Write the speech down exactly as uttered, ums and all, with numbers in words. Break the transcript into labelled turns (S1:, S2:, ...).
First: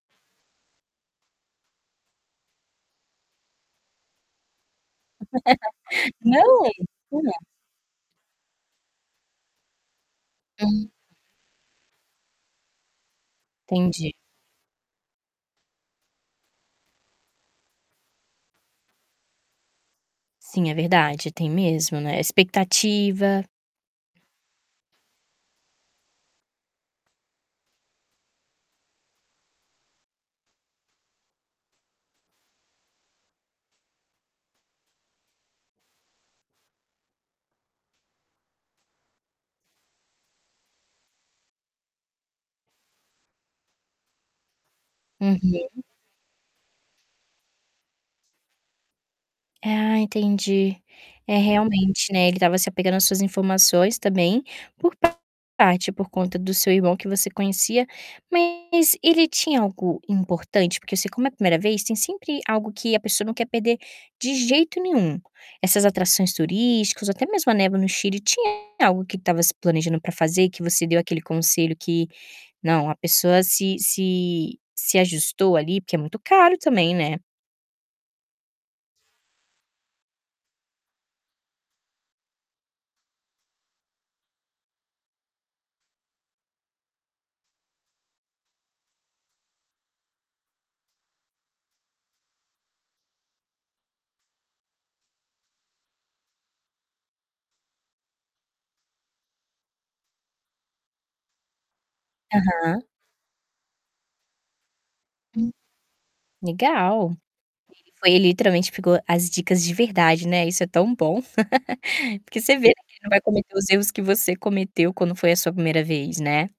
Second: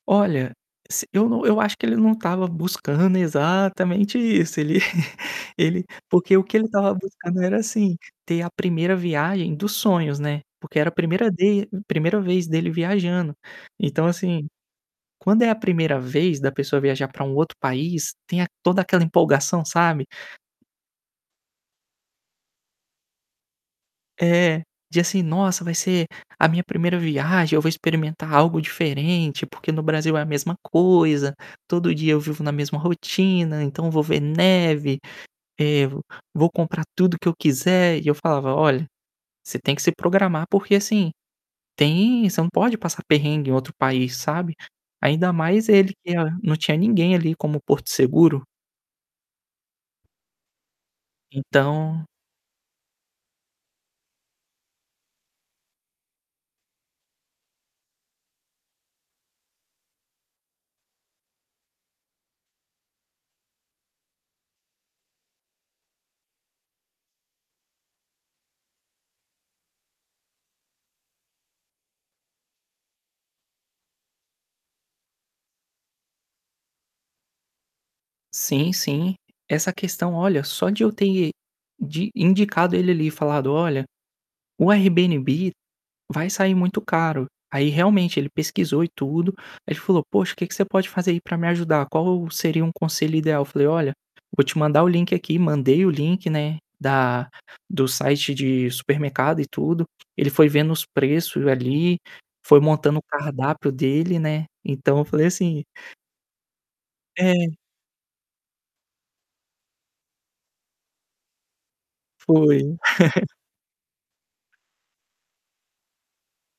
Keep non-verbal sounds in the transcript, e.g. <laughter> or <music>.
S1: Olha, s eu não eu acho que ele não estava buscando exatamente isso, ele <chuckles> ele
S2: <laughs>
S1: porque o que
S2: Não?
S1: ele estava buscando
S2: Hã.
S1: era, assim, ter a primeira viagem dos sonhos, né. Porque era
S2: Hum.
S1: a primeira de primeira vez dele viajando. Então,
S2: Entendi.
S1: assim, quando é a primeira vez da pessoa viajar para um outro país tem a toda aquela empolgação, sabe?
S2: Sim é verdade, tem mesmo, né, expectativa.
S1: É. De, assim: "Nossa, vai ser a minha primeira viagem; eu vou experimentar algo diferente. Porque no Brasil é a mesma coisa, todo dia eu vivo na mesma rotina. Então eu vou ver neve, eh, vo vou comprar tudo que eu quiser". E eu falava: "Olha, você tem que se programar, porque, assim, tem você não pode passar perrengue em outro país, sabe?". Ainda mais
S2: Uhum.
S1: ele, que a não tinha ninguém ali como porto seguro.
S2: Ah, entendi. É,
S1: Então
S2: realmente, né, ele estava se apegando às suas informações também, por parte por conta do seu irmão, que você conhecia. Mas ele tinha algo importante? Porque, assim como é a primeira vez, tem sempre algo que a pessoa não quer perder de jeito nenhum. Essas atrações turísticas ou até mesmo a neve no Chile. Tinha algo que estava se planejando para fazer e que você deu aquele conselho que, não, a pessoa se se se ajustou ali, porque é muito caro, também, né?
S1: Sim, sim. Essa questão, olha, só de eu ter de indicado ele ali e falado: "Olha, o Airbnb vai sair muito caro". Aí, realmente, ele pesquisou e tudo, aí ele falou: "Poxa, o que você pode fazer aí para me ajudar? Qual seria um conselho ideal?". Eu falei: "Olha, vou te mandar o link aqui". Mandei o link, né, da do site de supermercado e tudo. Ele foi vendo os preços ali, foi
S2: Aham.
S1: montando o cardápio dele, né? Então, eu falei
S2: Hum.
S1: assim
S2: Legal.
S1: É.
S2: Ele foi e literalmente pegou as dicas de verdade, né, isso é tão bom. <laughs> Porque você vê, né,
S1: Foi.
S2: que ele não vai
S1: <chuckles>
S2: cometer os erros que você cometeu quando foi a sua primeira vez, né.